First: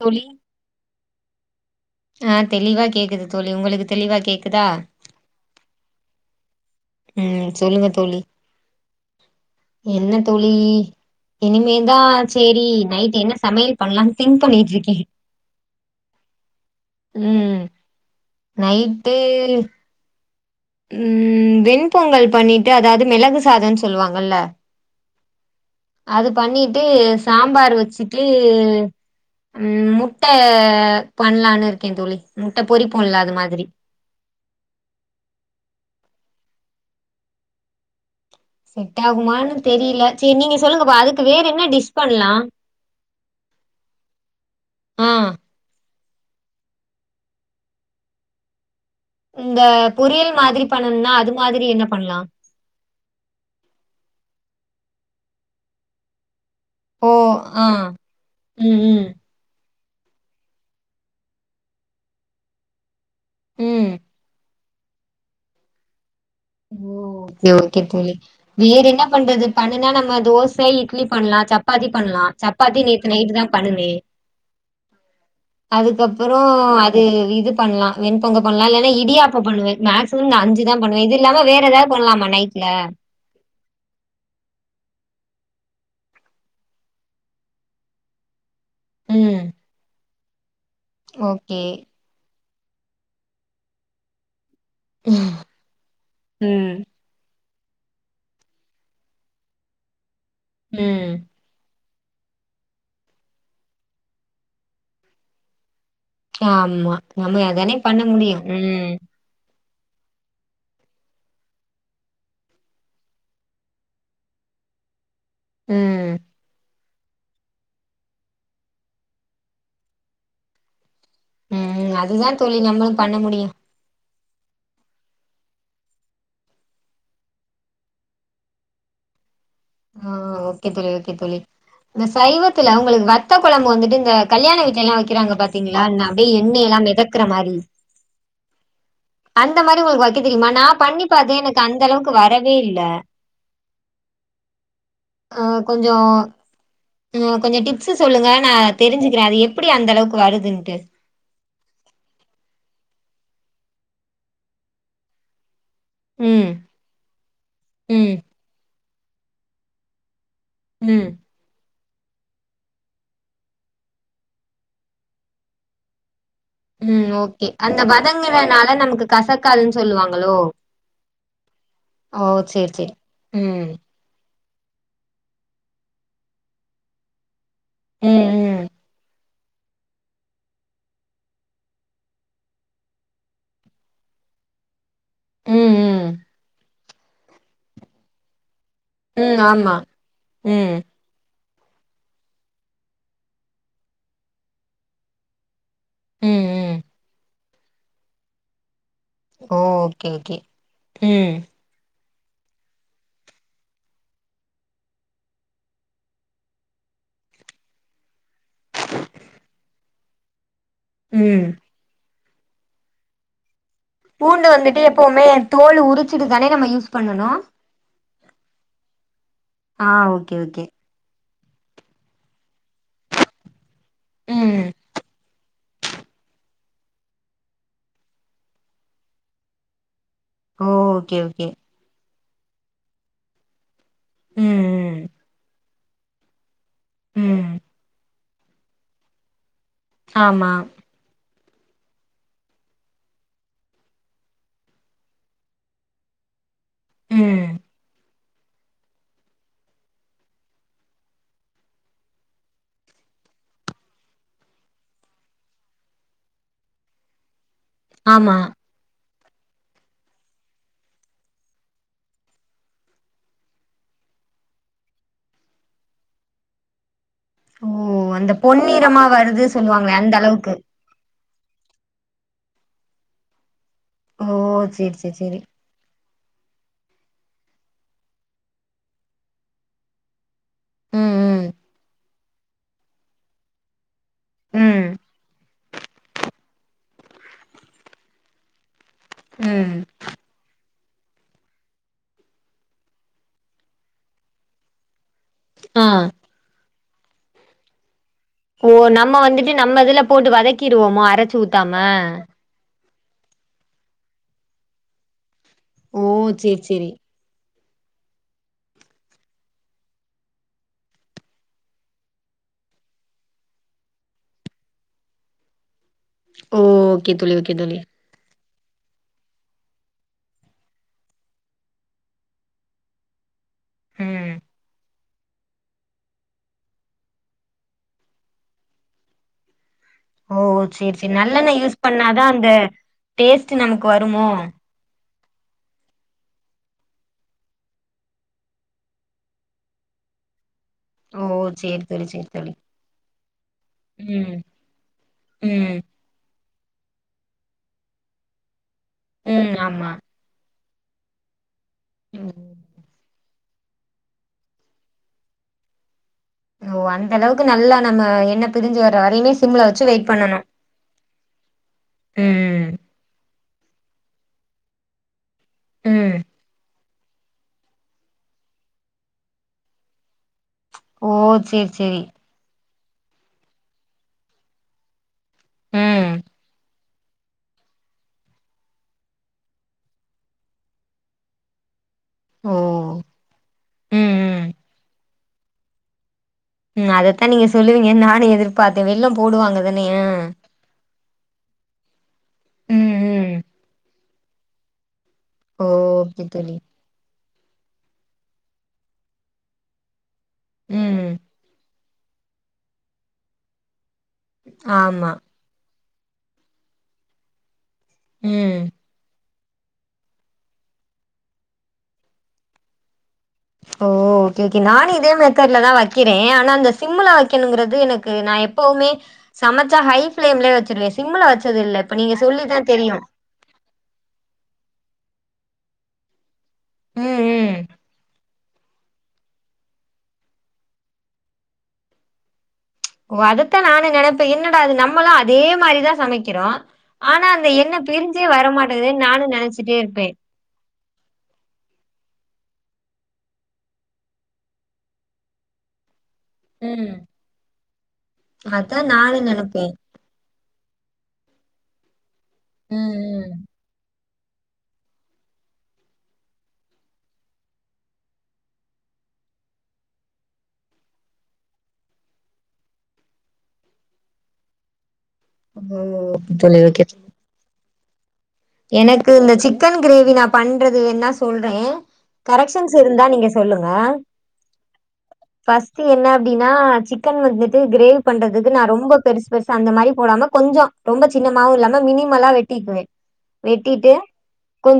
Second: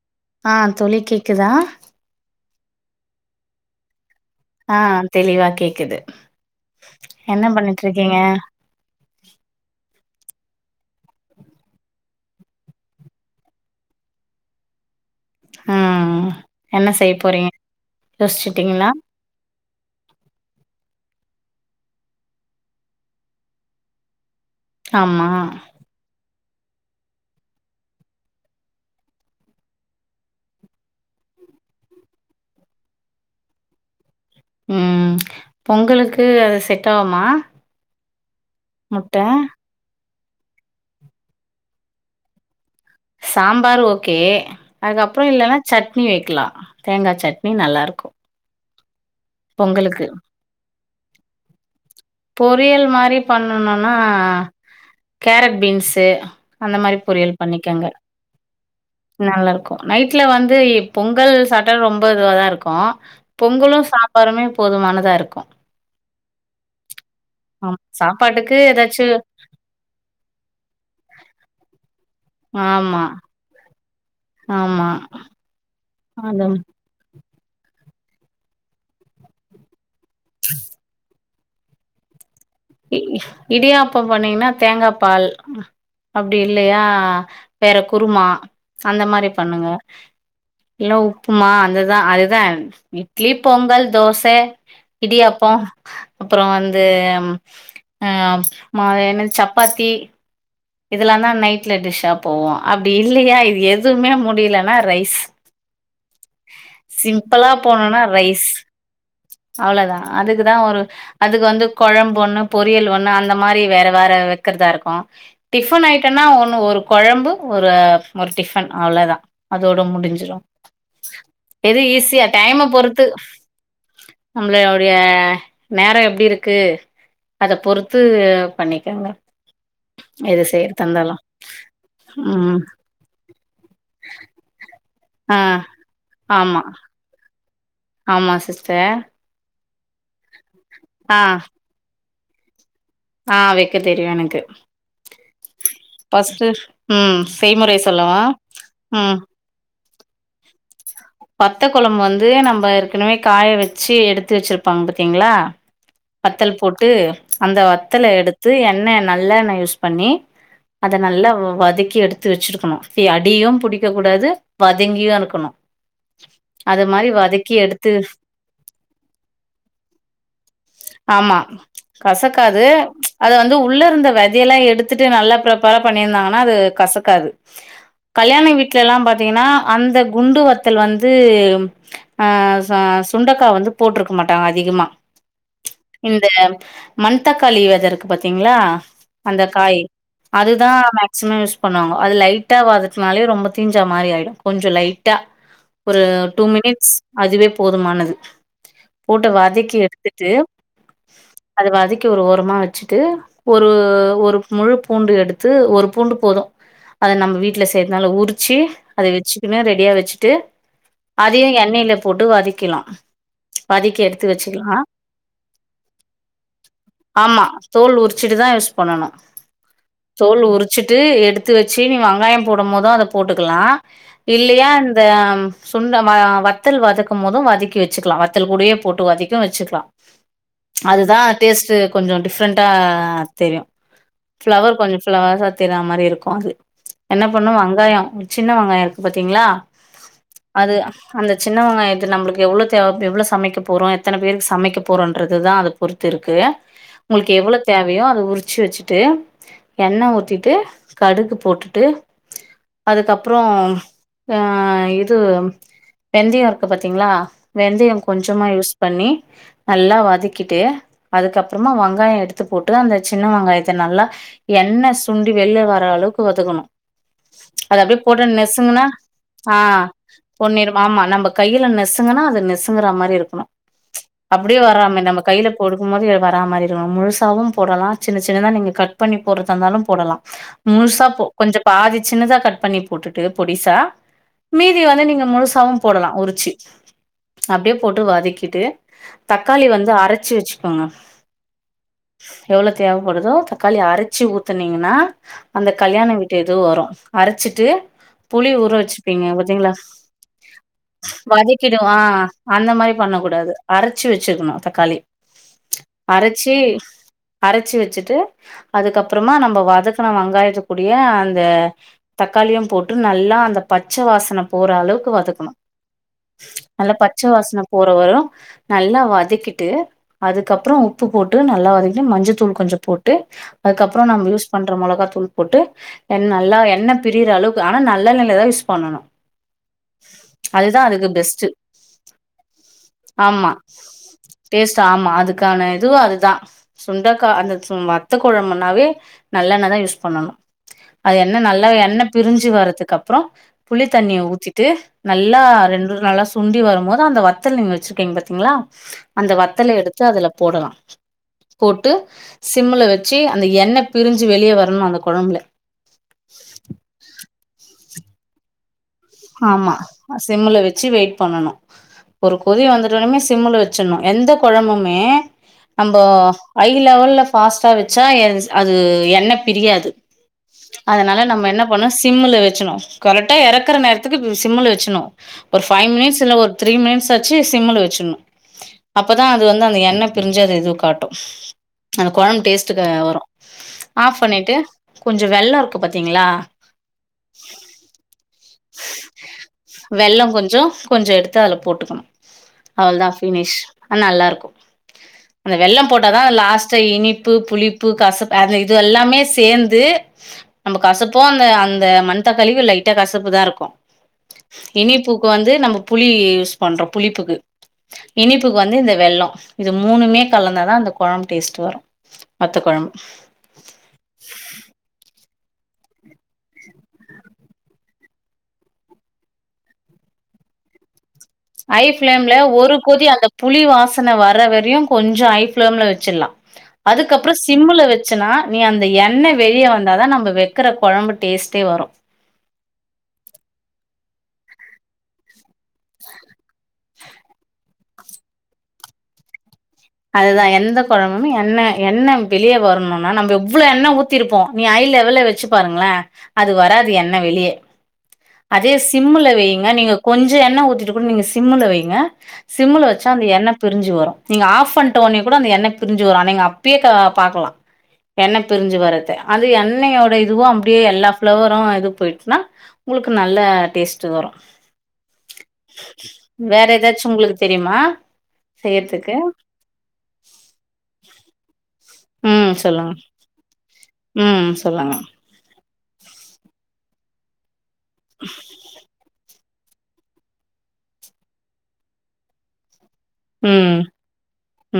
தோழி ஆ தோழி கேக்குதா ஆ தெளிவா கேக்குது தோழி உங்குளுக்கு தெளிவா கேக்கு ஆ தெளிவா கேக்குது என்ன ம் சொல்லுங்க பண்ணிட்ருக்கீங்க தோழி என்ன தோழி யீ இனிமேதா சேரி நைட்டு என்ன சமையல் பண்லானு திங்க் பண்ணிட்டு இருக்கே ம் என்ன செய்ய போறீங்க ம் யோசிச்சுட்டீங்களா நைட்டு ம் வெண்பொங்கல் பண்ணீட்டு அதாது மெளகு சாதன்னு சொல்லுவாங்கல்ல ஆமா அது பண்ணீட்டு சாம்பார் வச்சிட்டு ம் முட்ட பண்லான்னு இருக்கே தோழி முட்ட பொறிப்போல அது மாதிரி ம் பொங்கலுக்கு அது செட் ஆவுமா செட் முட்ட ஆகுமானு தெரில சேரி நீங்க சொல்லுங்க இப்ப அதுக்கு வேற என்ன டிஷ் பண்லா சாம்பார் ஓகே ஆ அதுக்கப்றோ இல்லன்னா சட்னி வைக்லா தேங்கா சட்னி நல்லாருக்கு, இந்த பொங்கலுக்கு பொரியல் மாதிரி பண்ணணுனா அது மாதிரி என்ன பண்லா பொரியல் மாரி பண்ணனுன்னா கேரட் பீன்ஸு அந்த மாரி ஓ! பொரியல் ஆ. பண்ணிக்கங்க, ம், ம் நல்லாருக்கு நைட்ல வந்து பொங்கல் சாப்ட்டா ரொம்ப இதுவாதா இருக்கு பொங்கலு ம். சாம்பாருமே போதுமானதா இருக்கு, ஓகே ஆமா ஓகே தோழி. சாப்பாட்டுக்கு வேற ஏதாச்சு என்ன பண்றது பண்ணுனா நம்ப தோச இட்லி, பண்லா சப்பாத்தி பண்லா, சப் பாத்தி ஆமா நேத்து நைட்டுதா பண்ணுனே ஆமா அதா அதுக்கப்புறம் அது இது பண்லா வெண்பொங்க பண்லா இல்லனா இடியாப்போ பண்ணுவே மேக்சிமம் இந்த அஞ்சிதா பண்ணுவே இது இல்லாம வேற எதாது பண்லாமா நைட்ல இ இடியாப்போ பண்ணீங்கனா தேங்காப்பால் அப்டி இல்லயா வேற குருமா அந்த மாரி ம். பண்ணுங்க, இல்ல உப்புமா ஓகே. அந்ததா அதுதா இட்லி, பொங்கல், தோச, ம். இடியாப்போ அப்றோ வந்து ஆ மா என்னது சப்பாத்தி ம். இதுலாந்தா நைட்ல டிஷ்ஷா போவு அப்டி இல்லயா இது எதுமே முடிலனா ரைஸ் ஆமா நம்ப சிம்பிளா அதானே பண்ண போணுன்னா முடியு, ரைஸ் ம். அவ்ளோதா அதுக்குதா ஒரு அதுக்கு வந்து கொழம்பு ஒண்ணு, பொரியல் ஒண்ணு, அந்த மாரி வேற வேற வெக்கறதா இருக்கு டிஃபன் ம். ஐட்டம்னா ஒன்னு ஒரு கொழம்பு ஒரு ஒரு டிஃபன் அவ்ளோதா அதோட முடிஞ்சிடு, எது ம். ஈஸியா அதுதான் தோழி டைம்ம நம்மளும் பொறுத்து பண்ண முடியும். நம்பளயோடைய நேர எப்டி இருக்கு அத பொறுத்து பண்ணிக்கங்க ஆ எது ஓகே செய்யறதா தோழி, ஓகே இருந்தாலு தோழி, இந்த ம் சைவத்துல ஒங்ளுக்கு வ த்த கொழம்பு வந்துட்டு இந்த கல்யாண வீட்லலா வக்கிறாங்க ஆ பாத்தீங்ளா ந அப்டியே ஆமா எண்ணயெல்லா மெதக்கற மாரி ஆமா சிஸ்டர், அந்த மாரி ஒங்களுக்கு வக்க தெரிமா நா ஆ பண்ணிபாத்தே எனக்கு அந்த அளவுக்கு வரவே இல்ல ஆ வெக்க தெரியு எனக்கு ஆ, கொஞ்சோ ஃபஸ்ட்டு ம் ஆ கொஞ்சோ செய்முறை டிப்ஸ் சொல்லவா சொல்லுங்க நா ம் தெரிஞ்சுக்கிற அது எப்படி அந்தளவுக்கு வருதுன்ட்டு வத்த கொழம்பு வந்து நம்ம ஏற்கனவே காய வச்சு எடுத்து வச்சிருப்பாங்க பாத்தீங்ளா ம் வத்தல் போட்டு அந்த வத்தல ம் எடுத்து எண்ணெ நல்லெண்ண யூஸ் பண்ணி அத ம் நல்ல வதக்கி எடுத்து வச்சிருக்கணு எப்டி அடியு புடிக்க கூடாது வதங்கியு இருக்கணு ம் ஓகே அந்த எடுத்து வதங்கிறனால நமக்கு கசக்கிதுனு சொல்லுவாங்ளோ ஆமா கசக்காது சேரி அது வந்து ம் உள்ள இருந்த வெ தை எல்லா எடுத்துட்டு நல்லா பிராப்பரா பண்ணியிருந்தாங்கனா அது கசக்காது ம் கல்யாண ம் வீட்ல எல்லா பாத் திங்ன்னா அந்த குண்டு வத் தல் வந்து ஆ ச சுண்டக்கா வந்து போட்ருக்க மாட்டாங்க அதிகமா ம் ம் இந்த மண்தக்காளி வெத இருக்கு பாத்தீங்களா ம் அந்த ஆமா காய் அதுதா ம் மேக் ஸிமம் யூஸ் பண்ணுவாங்க அது லைட்டா வாதக்னாலே ரொம்ப தீஞ்சா மாரி ஆயிடு கொஞ்சோ லைட்டா ஒரு டூ ம் ம் மினிட்ஸ் அதுவே போதுமானது போட்டு ஓ வதக்கி ஓகே எடுத்துட்டு ஓகே ம் அத வதக்கி ஒரு ஓரமா வச்சுட்டு ஒரு ஒரு முழு பூண்டு எடுத்து ஒரு பூண்டு போதும் அத நம்ம வீட்டுல செய்யறதுனால உரிச்சி அத வச்சுக்குணு ரெடியா வச்சு ட்டு ம் அதையு எண்ணெயில போட்டு வதக்கிலாம் வதக்கி எடுத்து பூண்டு வச்சுக்கலா வந்துட்டு எப்பவுமே தோல் உறிச்சிட்டு தானே நம்ம யூஸ் பண்ணணும் ஆமா தோல் உரிச்சிட்டு தா யூஸ் பண்ணனு ஆ ஓகே ஓகே ட்டு எடுத்து வச்சு நீ வெங்காயோ போடும் போதும் அத போட்டுக்கலா ம் இல்லையா நம் சுண்ட ம ஆ வத்தல் வதக்கும் போதும் வதக்கி வச்சுக்கலா வத்தல் கூடையே போட்டு வதக்கியு வச்சுக்கலா ஓ ஓகே அதுதா ஓகே டேஸ்ட்டு கொஞ்சோ டிஃப்ரெண்ட்டா ஆ தெரியும் ஃப்ளவர் கொஞ்சோ ம் ம் ஃப்ளவர்ஸா தெரிய மாரி இருக்கும் அது என்ன ம் பண்ணும் வெங்காயோ சின்ன வெங்காயம் இருக்கு பாத்தீங்களா ஆமா அது அந்த சின்னவெங்காயத்து நம்மளுக்கு எவ்ளோ தேவ எவ்ளோ சமைக்க போறோ எத்தன பேருக்கு சமைக்க போறன்றதுதா அது பொறுத்து இருக்கு உங்களுக்கு ம் எவ்வள தேவையோ அத உரிச்சு வச்சுட்டு எண்ண ஊத்திட்டு கடுகு போட்டுட்டு அதுக்கப்றோ ஆ இது வெந்தயோ இருக்கு பாத்தீங்களா வெந்தயோ ஆமா கொஞ்சமா யூஸ் பண்ணி நல்லா வதக்கிட்டு அதுக்கப்றமா வங்காயோ எடுத்து போட்டு அந்த சின்ன வெங்காயத்த நல்லா எண்ண சுண்டி வெளில வர அளவுக்கு வதக்கணும் அது அப்டியே போட்ட நெசுங்கன்னா ஆ வருது ஸ் ஆ பொண்ணிறமா ஆமா நம்ம கையில நெசுங்கனா அது நெசுங்கற மாரி இருக்கணும் ஓ அப்டியே சேரி வராம சேரி நம்ம சேரி கையில போடுக்கும் போது வரா மாதிரி இருக்கணும் முழுசாவும் போடலா சின்ன சின்னதா நீங்க கட் பண்ணி போடுறதா இருந்தாலும் போடலா முழுசா போ ம் ம் கொஞ்ச பாதி சின்னதா கட் பண்ணி போட்டுட்டு பொடிசா மீதி ம் வந்து நீங்க முழுசாவும் போடலா உரிச்சி அப்படியே போட்டு வதக்கிட்டு தக்காளி ம் வந்து அரைச்சு வச்சு கொங்க எவ்வளோ தேவப்படுதோ தக்காளி அரைச்சு ஊத்துனீங்கனா அந்த ஆ கல்யாண வீட்டு எதும் வரும் அரைச்சிட்டு புளி ஓ ஊற வச்சு நம்ம வப்பீங்க வந்துட்டு பாத்தீங்களா நம்ம இதுல போட்டு வதக்கிருவோமோ அரச்சு ஊத்தாம வதக்கிடவா அந்த மாரி பண்ண கூடாது அரைச்சு வச்சிருக்கணும் தக்காளி ஓ அரைச்சி சேரி சேரி அரைச்சு வச்சுட்டு அதுக்கப்றமா நம்ம வதக்கண வெங்காயத்துக்கூடியே அந்த தக்காளியும் போட்டு நல்லா அந்த பச்ச வாசன போற அளவுக்கு வதக்கணும் ஓ நல்ல ஓகே பச்ச தோழி ஓகே வாசன தோழி போற வரும் நல்லா வதக்கிட்டு அதுக்கப்றோ உப்பு போட்டு நல்லா வதக்கி மஞ்சத்தூள் கொஞ்சோ போட்டு அதுக்கப்றோ நம் ம் யூஸ் பண்ற மொளகா தூள் போட்டு எண் நல்லா எண்ண பிரிற அளவுக்கு ஆனா நல்லெண்ணெல தா யூஸ் பண்ணனு ஓ சேரி சேரி நல்லெண்ண யூஸ் பண்ணாதா அந்த ஆமா டேஸ்ட்டு நமக்கு வருமோ டேஸ்ட் ஆமா அதுக்கான இதுவு அதுதா சுண்டக்கா அந்த சு வத்த கொழம்புன்னாவே நல்லெண்ணாதா யூஸ் பண்ணணு அது ஓ எண்ண நல்லா சேரி எண்ண தோழி சேரி பிரிஞ்சு தோழி வர்றத்துக்கு அப்றோ புளி தண்ணிய ம் ஊத்திட்டு நல்லா ம் ரெண்டு நாளா சுண்டி வரும் போது அந்த வத்தல் நீங்க வச்சிருக்கீங்க பாத்தீங்ளா அந்த ம் வத்தல ஆமா எடுத்து அதுல போடலா போட்டு ம் சிம்முல வச்சு அந்த எண்ண பிரிஞ்சு வெளிய வரணு அந்த கொழம்புல ஓ அந்த அளவுக்கு நல்லா நம்ம எண்ண பிரிஞ்சு வர ஆமா சிம்முல வச்சு வெயிட் பண்ணணோ ஒரு கொதி ம் வந் துனுமே சிம்முல வச்சுணோ எந்த கொழம்புமே நம்போ ம் ஹை லெவல்ல ஃபாஸ்ட்டா வச்சா அ அது எண்ண பிரியாது ஓ அதனால நம்ம என்ன சேரி பண்ணு சேரி சிம்முல வச்சுணோ கரெக்டா எறக்குற நேரத்துக்கு சிம்முல வச்சுணோ ஒரு ஃபைவ் ம் மினிட்ஸ் இல்ல ஒரு த்ரீ மினிட்ஸ் வச்சு சிம்முல வச்சுணோ அப்பதா அது வந்து அந்த எண்ணெ பிரிஞ்ச அது இது காட்டு அந்த கொழம் ஓ டேஸ்டுக்கு வரு ஆஃப் ம் பண்ணிட்டு கொஞ்சோ வெல்லோ இருக்கு பாத்தீங்களா ம் அதத்தா நீங்க சொல்லுவீங்க நானு எதிர்பாத்த வெல்லம் போடுவாங்க தானேய வெல்லோ கொஞ்சோ கொஞ்சோ எடுத்து அதுல போட்டுக்கணோ அவ்ள ம் தா ம் ஃபினிஷ் அன் நல்லா இருக்கோ அந்த ஓ வெல்லம் போட்டாதா ஓகே தோழி லாஸ்ட்டா இனிப்பு புளிப்பு கசப் அந்த இது எல்லாமே சேந்து நம்ப ம் கசப்போ அந்த அந்த மண் தக்காளியு லைட்டா கசப்பு தா இருக்கோ ஆமா இனிப்புக்கு வந்து நம்ப புளி யூஸ் பண்றோ புளிப்புக்கு ம் இனிப்புக்கு வந்து இந்த வெல்லோ இது மூணுமே கலந்தாதா அந்த கொழம்பு டேஸ்ட்டு வரு வத்த கொழம்பு ஓ ஓகே ஓகே நானு இதே மெத்தட்ல தா வெக்கிற ஆனா அந்த சிம்முல வெக்கணுங்றது எனக்கு நா எப் போவுமே சமச்சா ஹை ஃப்ளேம்லே வச்சிருவே சிம்முல வச் ஐ ஃப்ளேம்ல ஒரு கொதி அந்த புளி வாசன வர வரையு கொஞ்சோ ஹை ஃப்ளேம்ல வச்சிலா ம் அதுக்கப்புற ம் சிம்முல வச்சனா நீ அந்த எண்ணெ வெளிய வந்தா தா நம்ம வெக்கிற கொழம்பு டேஸ்ட்டே வரு ஓ அதுதா நானு நெனப்ப என்னடா அது நம்மளு அதே மாரிதா சமைக்கிறோ ஆனா அந்த எண்ணெ பிரிஞ்சே வரமாட்டேதேன் நானு நெனச்ச அதுதா எந்த கொழபுமே எண்ண எண்ண வெளிய வரணுனா நம்ம எவ்ளோ எண்ண ஊத்திருப்போ நீ ஐ லெவல்ல வெச்சு பாருங்ள அது வராது ம் எண்ண வெளிய அதே அதா நானு சிம்முல நெனைப்பே வெய்ங்க நீங்க கொஞ்சோ எண்ண ஊத்திட்டு கூட நீங்க சிம்முல வைங்க சிம்முல ம் வச்சா அந்த ம் எண்ணெ பிரிஞ்சி வரோ நீங்க ஆஃப் பண்ட்ட ஒன்னே கூடோ அந்த எண்ண பிரஞ்சு வரோ நீங்க அப்பயே பாக்கலா எண்ண பிரிஞ்சி வர்றத அது எண்ணெயோட இதுவு அப்டியே எல்லா ஃப்ளவரும் இது போயிச்னா உங்ளுக்கு நல்லா டேஸ்ட்டு வரு ஓ ஓகே தோழி வேற ஓகே ஏதாச்சு உங்ளுக்கு தெரிம்மா எனக்கு இந்த சிக்கன் கிரேவி நா பண்றது வேன்ன சொல்றே ம் கரெக்ஷன்ஸ் சொல்லுங்க இருந்தா நீங்க சொல்லுங்க ம் சொல்லுங்க ஃபர்ஸ்ட்டு என்ன அப்டின்னா சிக்கன் வந்துட்டு கிரேவி பண்றதுக்கு நா ரொம்ப பெருஸ் பெருஸ் அந்த மாரி போடாம கொஞ்சோ ரொம்ப சின்னமாவு இல்லாம மினிமலா வெட்டிக்குவ ம் வெட்டிட்டு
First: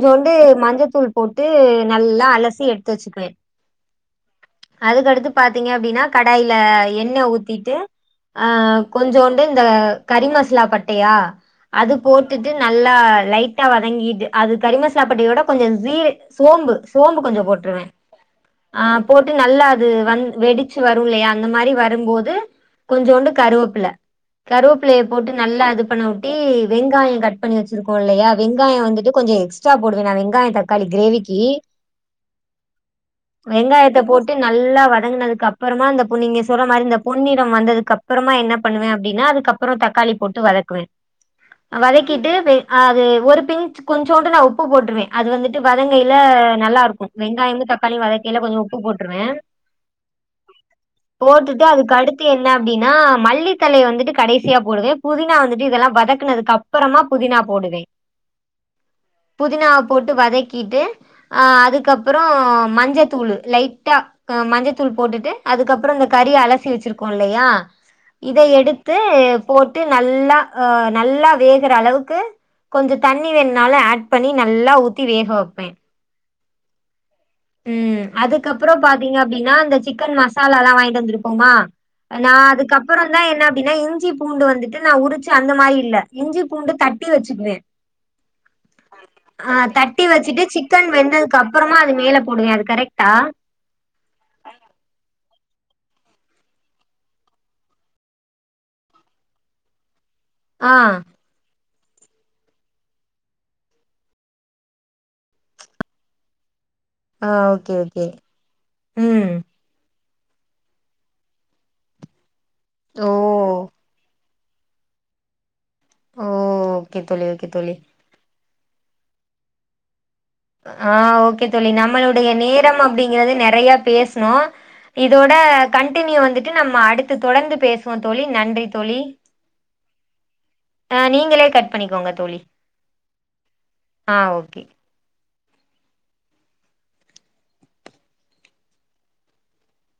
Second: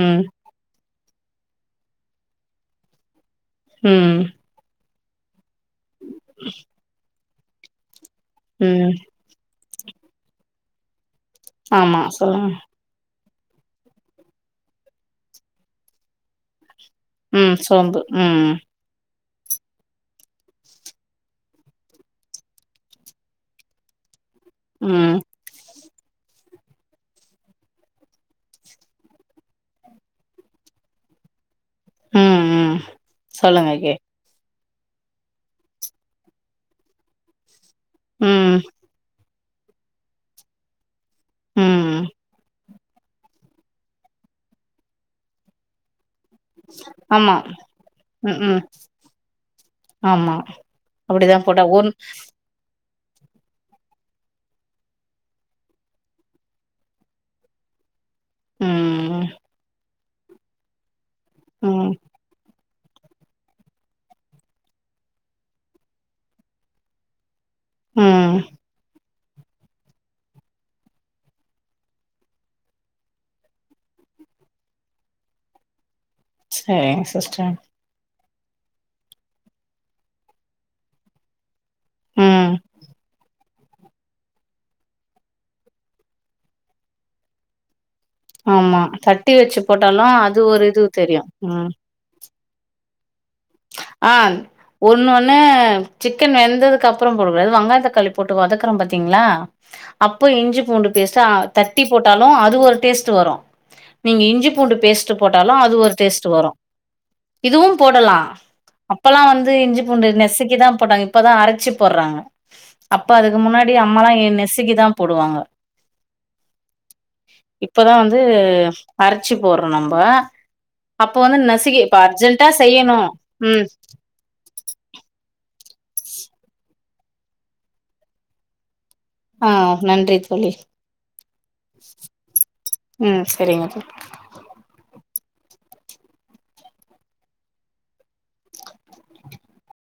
ம் மஞ்சத்தூள் போட்டு நல்லா அலசி எத்து வச்சுக்குவ ம் அதுக்கடுத்து பாத்தீங்க அப்டின்னா கடாயில எண்ணெய் ஊத்திட்டு அ ம் கொஞ்சோண்டு இந்த கரிமசாலா பட்டையா அது ஆமா போட்டுட்டு சொல்லுங்க நல் லா லைட்டா வதங்கிட்டு அது கரிமசாலா பட்டயோட கொஞ்சோ ஜீர் சோம்பு சோம்பு கொஞ்சோ ம் போட்ருவ சோம்பு ம் ஆ போட்டு நல்லா அது வந் வெடிச்சு வரு இல்லையா அந்த மாதிரி வரும்போது கொஞ்சோண்டு கருவேப்புல கருவேப்பிலய ம் போட்டு நல்லா இது பண்ண விட்டி வெங்காய கட் பண்ணி வச்சிருக்கோ இல்லையா வெங்காயம் வந்துட்டு.. கொஞ்சம் எக்ஸ்ட்ரா போடுவேன் நானு! வெங்காயம், தக்காளி கிரேவிக்கு... ம் ம் சொல்லுங்க கே வெங்காயத்த போட் டு நல்லா வதங்கினதுக்கு அப்பறமா... நீங்க சொல்ற மாரி இந்த பொன்னிறம் வந்தது... அப்பறமா என்ன ம் பண்ணுவேன் அப்டின்னா அதுக்கப் பறம் தக்காளி போட்டு வதக்குவேன். ம் வதக்கிட்டு வே அது ஒரு பி்ன்ச் கொஞ்சோண்டு நா உப்பு போட்டுருவேன் அது வந்துட்டு... டு வதங்கையில நல்லாருக்கும் ஆமா வெங்காயமு, தக்காளியும் வதங்கைல ம்ம் கொஞ்சம் உப்பு போட்ருவேன் ஆமா அப்டிதா போட்டா போட்டுட்டு ஒன் அதுக்கடுத்து என் என்ன அப்டின்னா... மல்லித்தலய வந்துட்டு கடைசியா போடுவேன்! புதினா வந்துட்டு இதெல்லாம் வதக்கனதுக்கு அப் அப்பறமா புதினா போடுவேன் ம் ம் புதினாவை போட்டு வதக்கிட்டு ஆ ம் அதுக்கப்பறோ மஞ்ச தூள் லைட்டா மஞ்சத்தூள் போட்டுட்டு அதுக்கப்பறம் இந்த கறிய அலசி வச்சிருக்கோம் இல்லையா ம் இத எடுத்து போட்டு நல்லா ஆ நல்லா வேகற அளவுக்கு கொஞ்சம் தண்ணி வேணும்னாலும் ஆட் பண்ணி நல்லா ஊத்தி வேக வப்பேன் சேர் சிஸ்டர் ம் அதுக்கப்பறம் பாத்தீங்க அப்டின்னா... இந்த சிக்கன் மசாலாலா வாங்கிட்டு வந்திருக்கோமா நா ம் அதுக்கப்பறம்தான் என்ன அப்டின்னா இஞ் இஞ்சி, பூண்டு வந்துட்டு நான் உரிச்சு அந்த மாரியில்ல, இஞ்சி, பூண்டு தட்டி வச்சுக்குவேன்! ஆமா தட்டி ஆ வச்சு தட்டி போட்டாலு அது வச்சுட்டு ஒரு இது சிக்கன் தெரியு வெந்ததுக்கு ம் அப்பறமா அது மேல... போடுவேன் அது கரெக்ட்டா ஆ ன் ஒண்ணு ஒண்ணு சிக்கன் வெந்ததுக்கு அப்புறம் போடகூடாது. வெங்காயம், தக்காளி போட்டு வதக்குறோம் பாத்தீங்களா அப்போ இஞ்சி, ஆ. பூண்டு பேஸ்ட்ட தட்டி போட்டாலும், அது ஒரு டேஸ்ட் வரும் நீங்க இஞ்சி, பூண்டு பேஸ்ட் போட்டாலும்.. அது ஒரு டேஸ்ட் வரும். ஆ ஓகே, இதுவும் ஓகே. போடலாம் அப்பெல்லாம் ம். வந்து இஞ்சி, பூண்டு நசுக்கிதான் போட்டாங்க. இப்பதான் அரைச்சு போடுறாங்க அப்ப ஓ! அதுக்கு முன்னாடி அம்மால்லாம் நசுக்கிதான் போடுவாங்க ஓ ஓகே தோழி ஓகே தோழி இப்பதா வந்து.. அரைச்சு போட்றோம் நம்ம.. ஆ ஓகே தோழி நம்மளுடைய நேரம் செய்யணு அப்டிங்கறது ம் நெறைய பேசனோ இதோட கண்டினியூ வந்துட்டு நம்ம அடுத்து தொடர்ந்து பேசுவோம் தோழி நன்றி தோழி ஆ நன்றி தோழி ஆ நீங்களே கட் பண்ணிக்கோங்க தோழி ம் சரிங்க தோழி ஆ.. ஓகே